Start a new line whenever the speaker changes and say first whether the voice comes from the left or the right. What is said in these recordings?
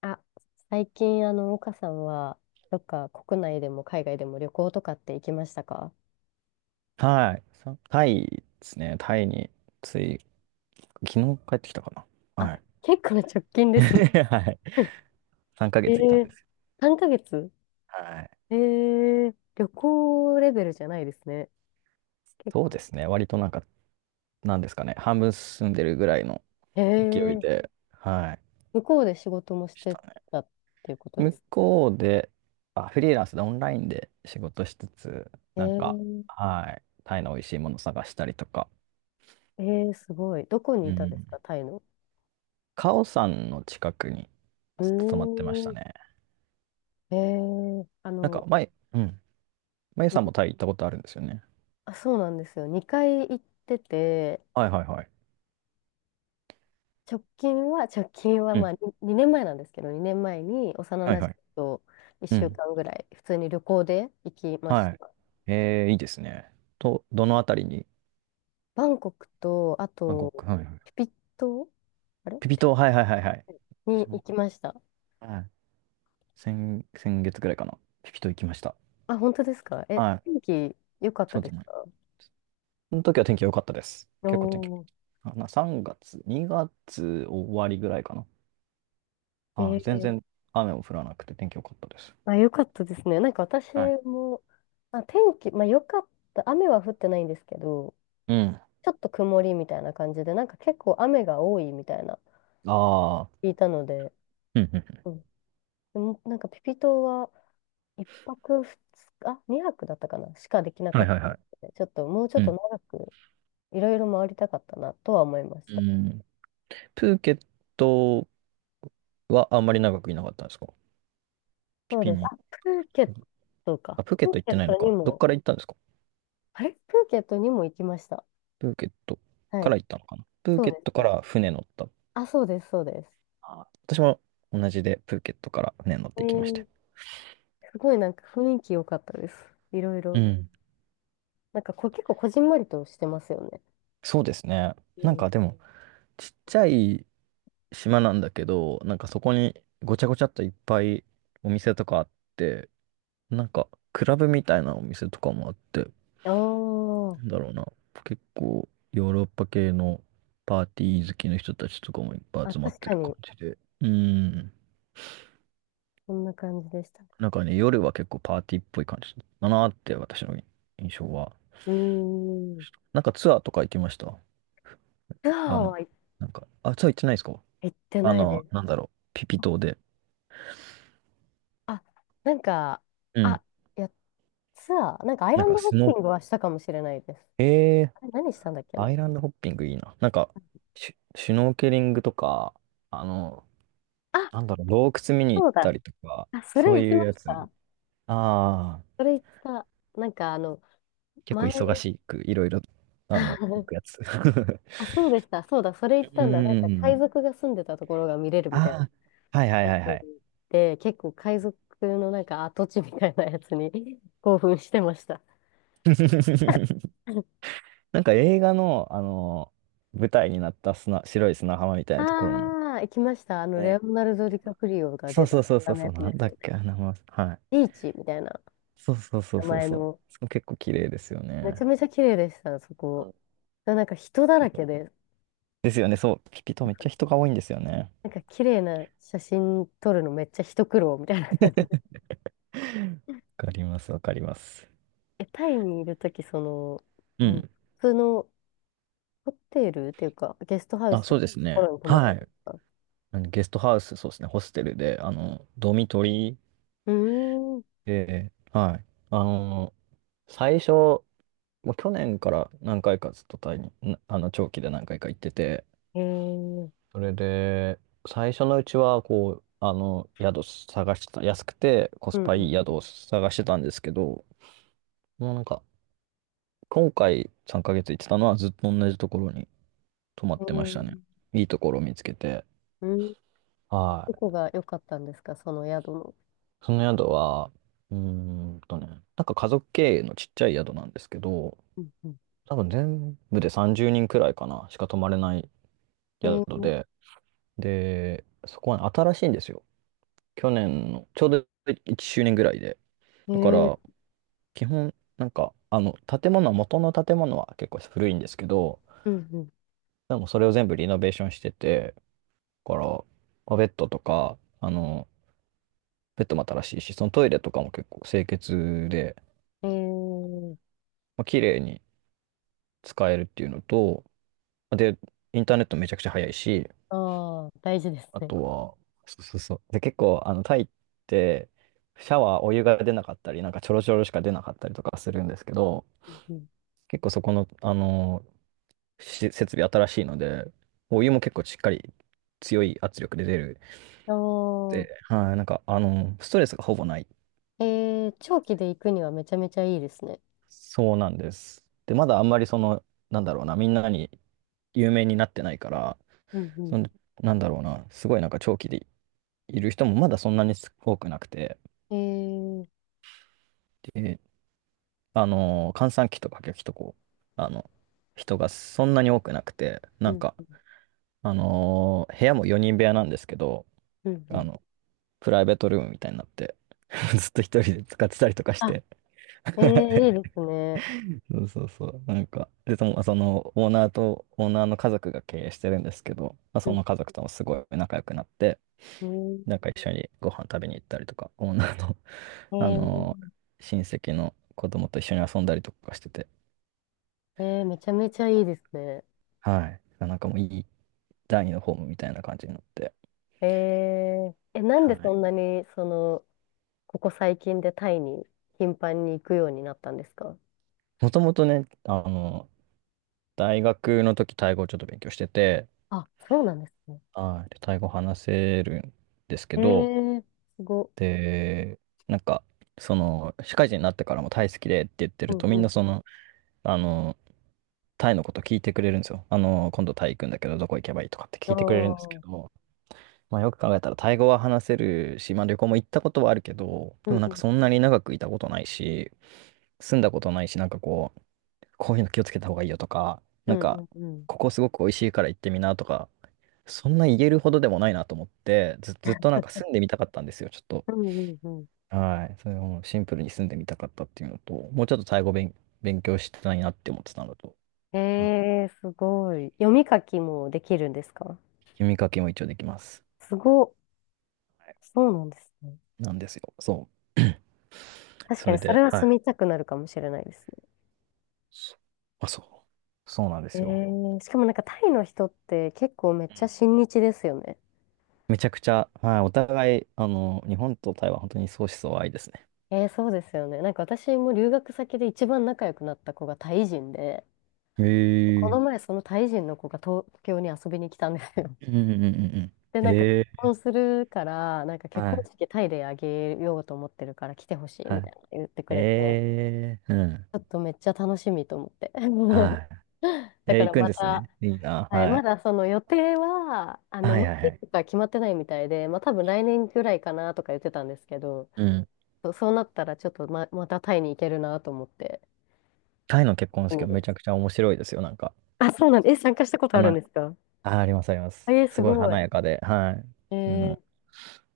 left: あ、最近、岡さんは、どっか国内でも海外でも旅行とかって行きましたか？
right: はい。タイですね。タイについ、昨日帰ってきたかな。
left: あ、
right: はい。
left: 結構直近 ですね。
right: はい。3 ヶ
left: え
right: 月いたんで
left: ー、
right: すよ。
left: 3ヶ月。
right: はい。
left: 旅行レベルじゃないですね。結
right: そう
left: 構。
right: ですね。割となんか、なんですかね。半分住んでるぐらいの
left: え
right: 勢い
left: ー、
right: で、はい。
left: 向こうで仕事もし
right: し
left: て
right: たね。
left: たっていうことで
right: 向
left: す。
right: こうで、あ、フリーランスでオンラインで仕事しつつ、
left: え
right: なんか、
left: ー、
right: はい。タイの美味しいもの探したりとか。
left: えすごい。どこに
right: う
left: いたんで
right: ん。
left: すか、タイの。
right: カオさんの近くに
left: う
right: ずっと泊まってまし
left: ー
right: た
left: ん。
right: ね。
left: えー、あ
right: なんか、
left: の、
right: 前、うん。まゆさんもタイ行ったことあるんですよね。
left: あ、そうなんですよ。2回行ってて、
right: はいはいはい。
left: 直近は
right: う
left: ま
right: ん、
left: あに2年前なんですけど、2年前に幼
right: はい
left: な
right: は
left: じ
right: い。
left: みと
right: う
left: 1週
right: ん。
left: 間ぐらい、普通に旅行で行きまし
right: はい。
left: た。
right: いいですね。と、どのあたりに？
left: バンコクと、あ
right: バンコク。
left: と、
right: はいはい。
left: ピピ島あれ
right: ピピ島、はいはいはいはい。
left: に
right: 私
left: 行
right: も、
left: きました。
right: はい。先月ぐらいかな。ピピ島行きました。
left: あ、本当ですか？
right: はい。
left: 天気良かっ
right: ちょ
left: た
right: っ
left: で
right: と
left: す
right: ね、
left: か？
right: その時は天気良かったです。結構天気
left: お
right: あかな、3月、2月終わりぐらいかな。
left: ー、
right: はい。全
left: えー、
right: 然雨も降らなくて天気良かったです。
left: あ、良かったですね。なんか私
right: はい。
left: も、あ、天気、まあ良かった、雨は降ってないんですけど、
right: うん。
left: ちょっと曇りみたいな感じで、なんか結構雨が多いみたいな、
right: ああ。
left: 聞いたので、
right: うんうんうん、
left: うん。でもなんかピピ島は1泊2日、2泊だったかなしかできな
right: は
left: か
right: い
left: っ
right: はい
left: たの
right: は
left: で、ちょっともうちょ
right: い。
left: っ
right: う
left: と
right: ん。
left: 長くいろいろ回りたかったなとは思いまし
right: う
left: た。
right: ん。プーケットはあんまり長くいなかったんですか、ピ
left: そう
right: ピ
left: です。
right: に？
left: あ、プーケットか。
right: あ、プーケット行ってないのか。どっから行ったんですか？
left: プーケットにも行きました。
right: プーケット
left: は
right: から
left: い。
right: 行ったのかな、プー
left: そう
right: ケ
left: で
right: ッ
left: す
right: トか
left: ね。
right: ら船乗った？
left: あ、そうです、そうです。
right: あ、私も同じでプーケットから船乗っ
left: え
right: て行きまして。
left: ー、すごいなんか雰囲気良かったです。いろい
right: う
left: ろ。
right: ん。
left: なんか結構こじんまりとしてますよね。
right: そうですね。
left: う
right: なん
left: ん。
right: かでも、ちっちゃい島なんだけど、なんかそこにごちゃごちゃっといっぱいお店とかあって、なんかクラブみたいなお店とかもあって、
left: あー
right: なんだろうな。結構ヨーロッパ系のパーティー好きの人たちとかもいっぱい
left: あ、
right: 集まっ
left: 確
right: て
left: か
right: る感
left: に、
right: じで。うん。
left: そんな感じでした。
right: なんかね、夜は結構パーティーっぽい感じだなーって私の印象は。
left: うーん。
right: なんかツアーとか行きました？
left: ツア
right: あ
left: ー
right: の、
left: は行っ
right: なんか、あ、ツアー行ってないですか？
left: 行って
right: あ
left: ないで
right: の、
left: す。
right: なんだろう、ピピ島で。
left: あ、なんか、
right: うん。
left: あ、いや、ツアー、なんかアイ
right: なん
left: ラン
right: か
left: ドホッ
right: ス
left: ピ
right: ノ
left: ングはしたかもしれないです。
right: ー、え
left: あれ何したんだっけ
right: ー、
left: な。
right: アイランドホッピングいいな。なんか、シュノーケリングとか、あの、
left: あ、
right: なんだろう、洞窟見に行
left: そ
right: っ
left: う
right: た
left: だ。
right: りとか、
left: あ、そ
right: そ
left: れ
right: う
left: 行き
right: いう
left: ま
right: や
left: し
right: つ。
left: た。
right: ああ、
left: それ行った、なんか
right: 結構
left: 前、
right: 忙しく、いろいろ、あの、行くや つ。
left: あ、そうでした、そうだ、それ行っ
right: う
left: たんだ。なんか海
right: ん。
left: 賊が住んでたところが見れるみたい
right: ああ、はいはい
left: なや
right: はいは
left: つ
right: い。
left: で、結構海賊のなんか跡地みたいなやつに 興奮してました。
right: なんか映画の、あの、舞台になった白い砂浜みたいなところも、
left: ああ、行きました。レ
right: ね。
left: オナル
right: い
left: ド・
right: け
left: ディカ
right: た？
left: プリオが
right: そ
left: 出
right: うそ
left: た、
right: うそうそ
left: あ
right: う
left: の
right: そ
left: や
right: う、
left: つ
right: な
left: で
right: ん
left: す
right: だ
left: よ
right: っけ、
left: ね。
right: あの名前。はい。
left: ビーチみたいな
right: そうそうそう
left: 名
right: そう
left: 前
right: そう。
left: の、
right: そこ結構綺麗ですよ
left: めち
right: ね。
left: ゃめちゃ綺麗でした、そ
right: う
left: こ。
right: ん。
left: なんか人だ
right: け
left: ら
right: ど
left: けで、
right: ですよね、そう。ピピ島めっちゃ人が多いんですよね。
left: なんか綺麗な写真撮るのめっちゃ一苦労みたいな感じで。
right: わかります、わかります。
left: タイにいるとき、
right: うん。
left: 普通のホテルっていうか、ゲストハウ
right: あ、
left: スと
right: そう
left: か
right: です
left: のとこ
right: ね。
left: ろに泊まって
right: は
left: るんで
right: い。
left: すか？
right: あのゲストハウス、そうですね、ホステルで、あの、ドミトリー
left: うーん。
right: で、はい。あの、最初、もう去年から何回かずっとタイに、あの、長期で何回か行ってて、
left: えー、
right: それで、最初のうちは、こう、あの、宿探してた、安くてコ
left: う
right: ス
left: ん
right: パ
left: う
right: いい
left: ん。
right: 宿を探してたんですけど、もうなんか、今回3ヶ月行ってたのはずっと同じところに泊ま
left: え
right: ってましたね。
left: ー、
right: いいところを見つけて。
left: うん。
right: は
left: どこ
right: い。
left: が良かったんですか、その宿の。
right: その宿は、うーんとね、なんか家族経営のちっちゃい宿なんですけど、
left: うんうん。
right: 多分全部で30人くらいかな、しか泊まれない
left: え
right: 宿
left: ー、
right: で、で、そこは新しいんですよ。去年の、ちょうど1周年ぐらいで。
left: え
right: だか
left: ー、
right: ら、基本、なんか、あの、建物は、元の建物は結構古いんですけど、
left: うん
right: でもそれを全部リノベーションしてて、だから、まあベッドとか、あの、ベッドも新しいし、そのトイレとかも結構清潔で、
left: うん。
right: まあ、綺麗に使えるっていうのと、で、インターネットめちゃくちゃ早いし、
left: ああ、大事です
right: あ
left: ね。
right: とは、そうそうそう。で、結構、あの、タイって、シャワー、お湯が出なかったり、なんかちょろちょろしか出なかったりとかするんですけど、
left: うん。
right: 結構そこの、あの、設備新しいので、お湯も結構しっかり強い圧力で出る。
left: あ
right: で、
left: あ、
right: はい、なんか、あの、ストレスがほぼない。
left: 長期で行くにはめちゃめちゃいいですね。
right: そうなんです。で、まだあんまりその、なんだろうな、みんなに有名になってないから、
left: うん
right: そ
left: う
right: の、なんだろうな、すごいなんか長期でいる人もまだそんなに多くなくて、
left: ん。ー、
right: で、閑散期とかこう、あの、人がそんなに多くなくて、
left: う
right: なん
left: ん、
right: か、部屋も4人部屋なんですけど、
left: うん、う
right: あ
left: ん。
right: の、プライベートルームみたいになって、ずっと一人で使ってたりとかし
left: あ、
right: て。
left: いいですね。
right: そうそうそう。なんか、で、そのオーナーと、オーナーの家族が経営してるんですけど、まあ、
left: う
right: そ
left: ん
right: の家族ともすごい仲良くなって、
left: うん
right: なんか一緒にご飯食べに行ったりとか、オーナーの、あの
left: え
right: ー親戚の子供と一緒に遊んだりとかしてて、
left: めちゃめちゃいいですね。
right: はい。なんかもういい、第二のホームみたいな感じになって。
left: えなん
right: は
left: でそ
right: い。
left: んなに、ここ最近でタイに頻繁に行くようになったんですか？
right: もともとね、あの、大学の時、タイ語をちょっと勉強してて、
left: あ、そうなんですね。
right: はい。でタイ語話せるんですけ
left: え
right: ど、
left: すご。
right: で、なんか、その、社会人になってからもタイ好きでって言って
left: う
right: る
left: ん
right: と、み
left: う
right: んな
left: ん。
right: その、あの、タイのこと聞いてくれるんですよ。あの、今度タイ行くんだけど、どこ行けばいいとかって
left: あ
right: 聞いてくれるんですけ
left: あ。
right: ども、まあ、よく考えたら、タイ語は話せるし、まあ、旅行も行ったことはあるけど、
left: う
right: でも
left: ん
right: なん
left: う
right: か
left: ん。
right: そんなに長くいたことないし、住んだことないし、なんかこう、こういうの気をつけた方がいいよとか、
left: う
right: なん
left: んう
right: か、
left: んうん。
right: ここすごく美味しいから行ってみなとか、そんな言えるほどでもないなと思って、ずっとなんか住んでみたかったんですよ、ちょっと。
left: うんうんうん
right: はい。それをもうシンプルに住んでみたかったっていうのと、もうちょっとタイ語勉強したいなって思ってたのと、はい、
left: すごい。読み書きもできるんですか？
right: 読み書きも一応できます。
left: すごっ。
right: はい。
left: そうなんですね。
right: なんですよ。そう。
left: 確
right: そ
left: か
right: れ
left: にそ
right: で、
left: れは
right: は
left: 住
right: い。
left: みたくなるかもしれないですね。
right: そ、あ、そう。そうなんで
left: え
right: すよ。
left: しかもなんかタイの人って結構めっちゃ親日ですよね。
right: めちゃくちゃ、はい。お互い、あの、日本と台湾、本当に相思相愛ですね。
left: そうですよね。なんか私も留学先で一番仲良くなった子がタイ人で、
right: へ
left: こ
right: え。
left: の前そのタイ人の子が東京に遊びに来たんですよ。
right: うんうんうんうんうん。
left: で、なんか
right: え
left: 結
right: え、
left: 婚するから、なんか結
right: は
left: 婚
right: い。
left: 式タイであげようと思ってるから来てほしい
right: は
left: みた
right: い。
left: いな言ってくれて。
right: ええ、うん。
left: ちょっとめっちゃ楽しみと思って。
right: は い。
left: だ
right: えー、
left: か
right: 行
left: ら
right: くん
left: ま
right: です
left: た、
right: ね。いいな。
left: はい、
right: は
left: ま
right: い。
left: だその予定は、
right: は
left: ま
right: い
left: だ
right: はいは
left: い
right: い。
left: つか決まってないみたいで、まあ多分来年ぐらいかなとか言ってたんですけど、
right: うん。
left: そうそうなったらちょっとまたタイに行けるなと思って、
right: タイの結婚
left: 意
right: 式
left: 味
right: は
left: で
right: めちゃ
left: す。
right: くちゃ面白いですよ。なんか。
left: あ、そうなんです。え、参加したことあるん
right: 花、
left: ですか？
right: あ、ありますありま
left: あ、
right: す。
left: す
right: すごい
left: ご
right: 華
left: い。
right: やかで。は
left: え
right: い。うん。
left: ー、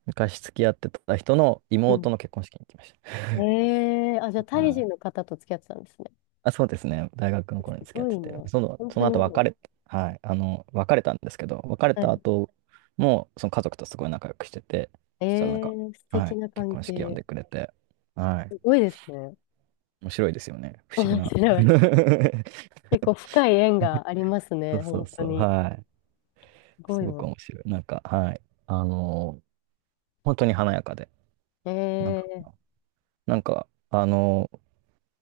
right: 昔付き合ってた人の
left: うん。
right: 妹の結婚式に行きました。
left: あ、じゃあタイ人の 方と付き合ってたんですね。
right: あ、そうですね。大学の頃に
left: す
right: 付き合っ
left: ご
right: て
left: い
right: て、
left: な。
right: その、
left: 本
right: そ
left: 当
right: の
left: に
right: 後
left: もう、
right: はい、あの、別れたんですけど、別れ
left: は
right: た
left: い。
right: 後も、その家族とすごい仲良くしてて、そしたらなんか、
left: 素
right: は
left: 敵
right: い、
left: な
right: 結
left: 関
right: 婚式呼ん
left: 係。
right: でくれて、はい、
left: すごいですね。
right: 面白いですよね。不思議
left: 面
right: な。
left: 白 い。結構深い縁があります
right: そ
left: ね、
right: うそう
left: 本当
right: そう、
left: に。
right: はい。
left: すご
right: す
left: い
right: ごく
left: わ。
right: 面白い。なんか、はい、あの、本当に華やかで、なんだろう
left: え
right: な。
left: え、
right: なんか、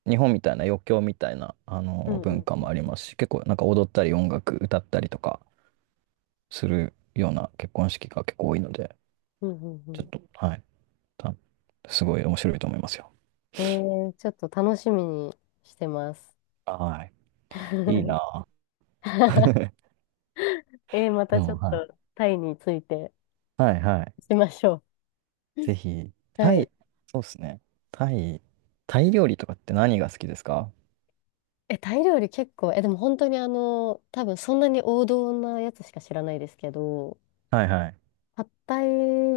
right: 日本みたいな余興みたいな、
left: うんう
right: 文化も
left: ん。
right: ありますし、結構なんか踊ったり音楽歌ったりとか、するような結婚式が結構多いので、
left: うんうんう
right: ちょっ
left: ん
right: と、はい、たすごい面白いと思いますよ。
left: うん。ええ、ちょっと楽しみにしてます。
right: はい。いい なぁ。
left: ま
right: で
left: たちょ
right: も、
left: っ
right: は
left: と
right: い。
left: タイについて
right: はいはい。
left: しましょう。
right: ぜ ひ、
left: は
right: タイ、
left: い。
right: そうですね。タイ、タイ料理とかって何が好きですか？
left: え、タイ料理結構、でも本当に多分そんなに王道なやつしか知らないですけど、
right: はいはい。
left: パッタ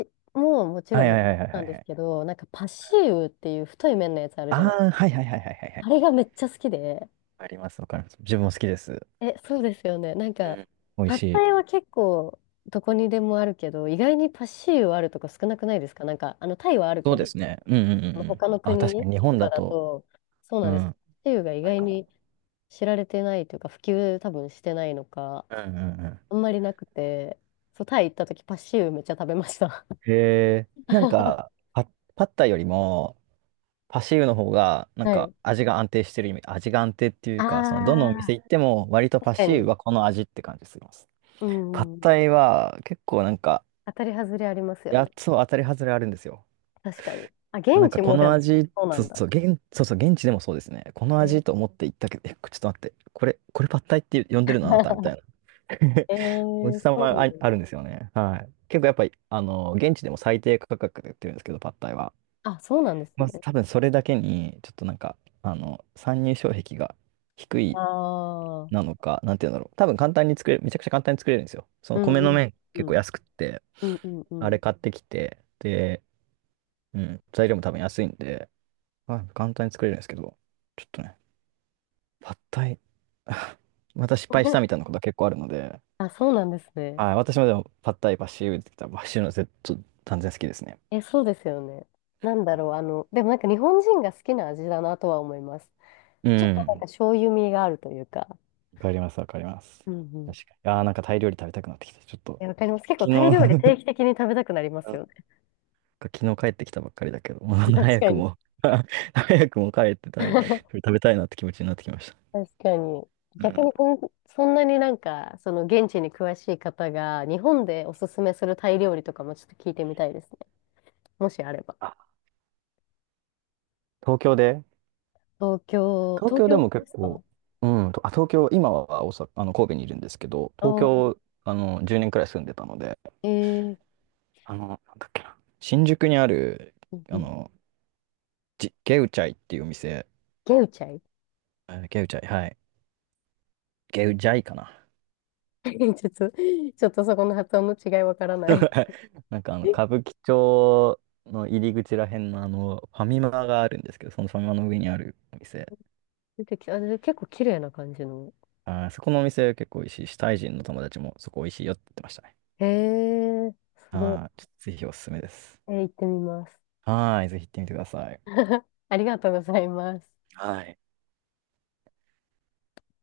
left: イももち
right: は
left: ろ
right: い
left: ん
right: はいはいはい
left: な
right: は
left: ん
right: い
left: で
right: は
left: す
right: い。
left: けど、なんかパシーウっていう太い麺のやつある
right: あ
left: じゃない。
right: あ、はいはいはいはいはいは
left: あれ
right: い。
left: がめっちゃ好きで、
right: あります、わかります。自分も好きです。
left: え、そうですよね。なん
right: う
left: か、
right: ん、美味
left: パッ
right: しい。
left: タイは結構どこにでもあるけど、意外にパッシーユあるとこ少なくないですか？なんか、タイはある
right: そう
left: け
right: で
left: ど、
right: すね。うんうんうんうん。
left: 他の
right: あ、確か
left: 国
right: に日
left: と
right: 本
left: か
right: だ
left: だ
right: と、
left: と、そう
right: う
left: なんです。パッ
right: ん、
left: シーユが意
right: ない
left: 外
right: かも。
left: に知られてないというか、普及多分してないのか、
right: うんうんうん。
left: あんまりなくて、そう、タイ行った時パッシーユめっちゃ食べました。
right: へえ、パッタイよりも、パシーウの方が、なん
left: は
right: か
left: い。
right: 味が安定してる意味、味が安定っていうか、その、どのお店
left: ああ、
right: 行っても、割と
left: 確
right: パ
left: か
right: シーウ
left: に。
right: はこの味って感じするます。
left: う
right: パッ
left: ん。うんう
right: タ
left: ん、
right: イは、結構なんか、
left: 当たり外れありますよね。
right: やつは当たり外れあるんですよ。
left: 確かに。あ、
right: な
left: 現
right: んか、
left: 地
right: こ
left: もで
right: の
left: も、
right: 味、
left: そうな
right: そう
left: んだ。
right: そう、そうそう、現地でもそうですね。この
left: えー
right: 味と思って行ったけど、え、ちょっと待って、これパッタイって呼んでるのあなたみたい な。
left: え
right: おじ
left: え、
right: さま
left: そ
right: あ、
left: う。
right: あるんですよね。はい。結構やっぱり、現地でも最低価格で売ってるんですけど、パッタイは。
left: あ、そうなんです
right: まあ、
left: ね。
right: 多分それだけに、ちょっとなんか、参入障壁が低
left: あ
right: いな
left: あ。
right: のか、なんていうんだろう。多分簡単に作れる、めちゃくちゃ簡単に作れるんですよ。そ
left: う
right: の
left: ん
right: 米
left: う
right: の
left: ん
right: 麺
left: う
right: 結構
left: ん。
right: 安くって、
left: うんうんう
right: あれ
left: ん。
right: 買ってきて、で、うん、材料も多分安いんで、まあ、簡単に作れるんですけど、ちょっとね、パッタイ、また失敗したみたい なことが結構あるので、
left: あ、そうなんですね。
right: はい、私もでもパッタイ、バッシューって言ったら、バッシューの絶対断然好きですね。
left: え、そうですよね。なんだろう、でもなんか日本人が好きな味だなとは思います。
right: う
left: ちょっとなん
right: ん、
left: か醤油味があるというか。
right: わかります、わかります。
left: うんうん。
right: 確かに。ああ、なんかタイ料理食べたくなってきた。ちょっと、
left: え、わかります。結構
right: 昨日
left: タイ料理
right: な
left: 定期的に食べたくなりますよ
right: ん
left: ね。
right: か昨日帰ってきたばっかりだけど、もう
left: 確
right: 早
left: か
right: く
left: に。
right: も 早くも帰ってたい、食べたいなって気持ちになってきました。
left: 確かに。
right: う
left: 逆
right: ん。
left: にそんなになんか、その現地に詳しい方が、日本でおすすめするタイ料理とかもちょっと聞いてみたいですね。もしあれば。
right: あ、東京で
left: 東京、
right: 東
left: 東
right: 京で
left: 京
right: も結
left: です
right: 構、
left: か？
right: 東京、今は大阪、神戸にいるんですけど、東
left: おー、
right: 京、あの、10年くらい住んでたので、
left: えー、
right: あの、なんだっけな、新宿にある、
left: うんう
right: あ
left: ん、
right: の、ゲウチャイっていうお店、
left: ゲウチャイ。
right: えーゲウチャイ、はい。ゲウジャイかな。
left: ちょっと、ちょっとそこの発音の違いわからない。
right: なんかあの、歌舞伎町の入り口らへんのあの、ファミマがあるんですけど、そのファミマの上にあるお店。
left: 出てきあで結構綺麗な感じの。
right: あー、そこのお店結構美味しいし、タイ人の友達もそこ美味しいよって言ってましたね。
left: へえ、すご
right: はい、ちょっとぜひおすすめです。
left: い。行ってみます。
right: はい、ぜひ行ってみてください。
left: ありがとうございます。
right: はい。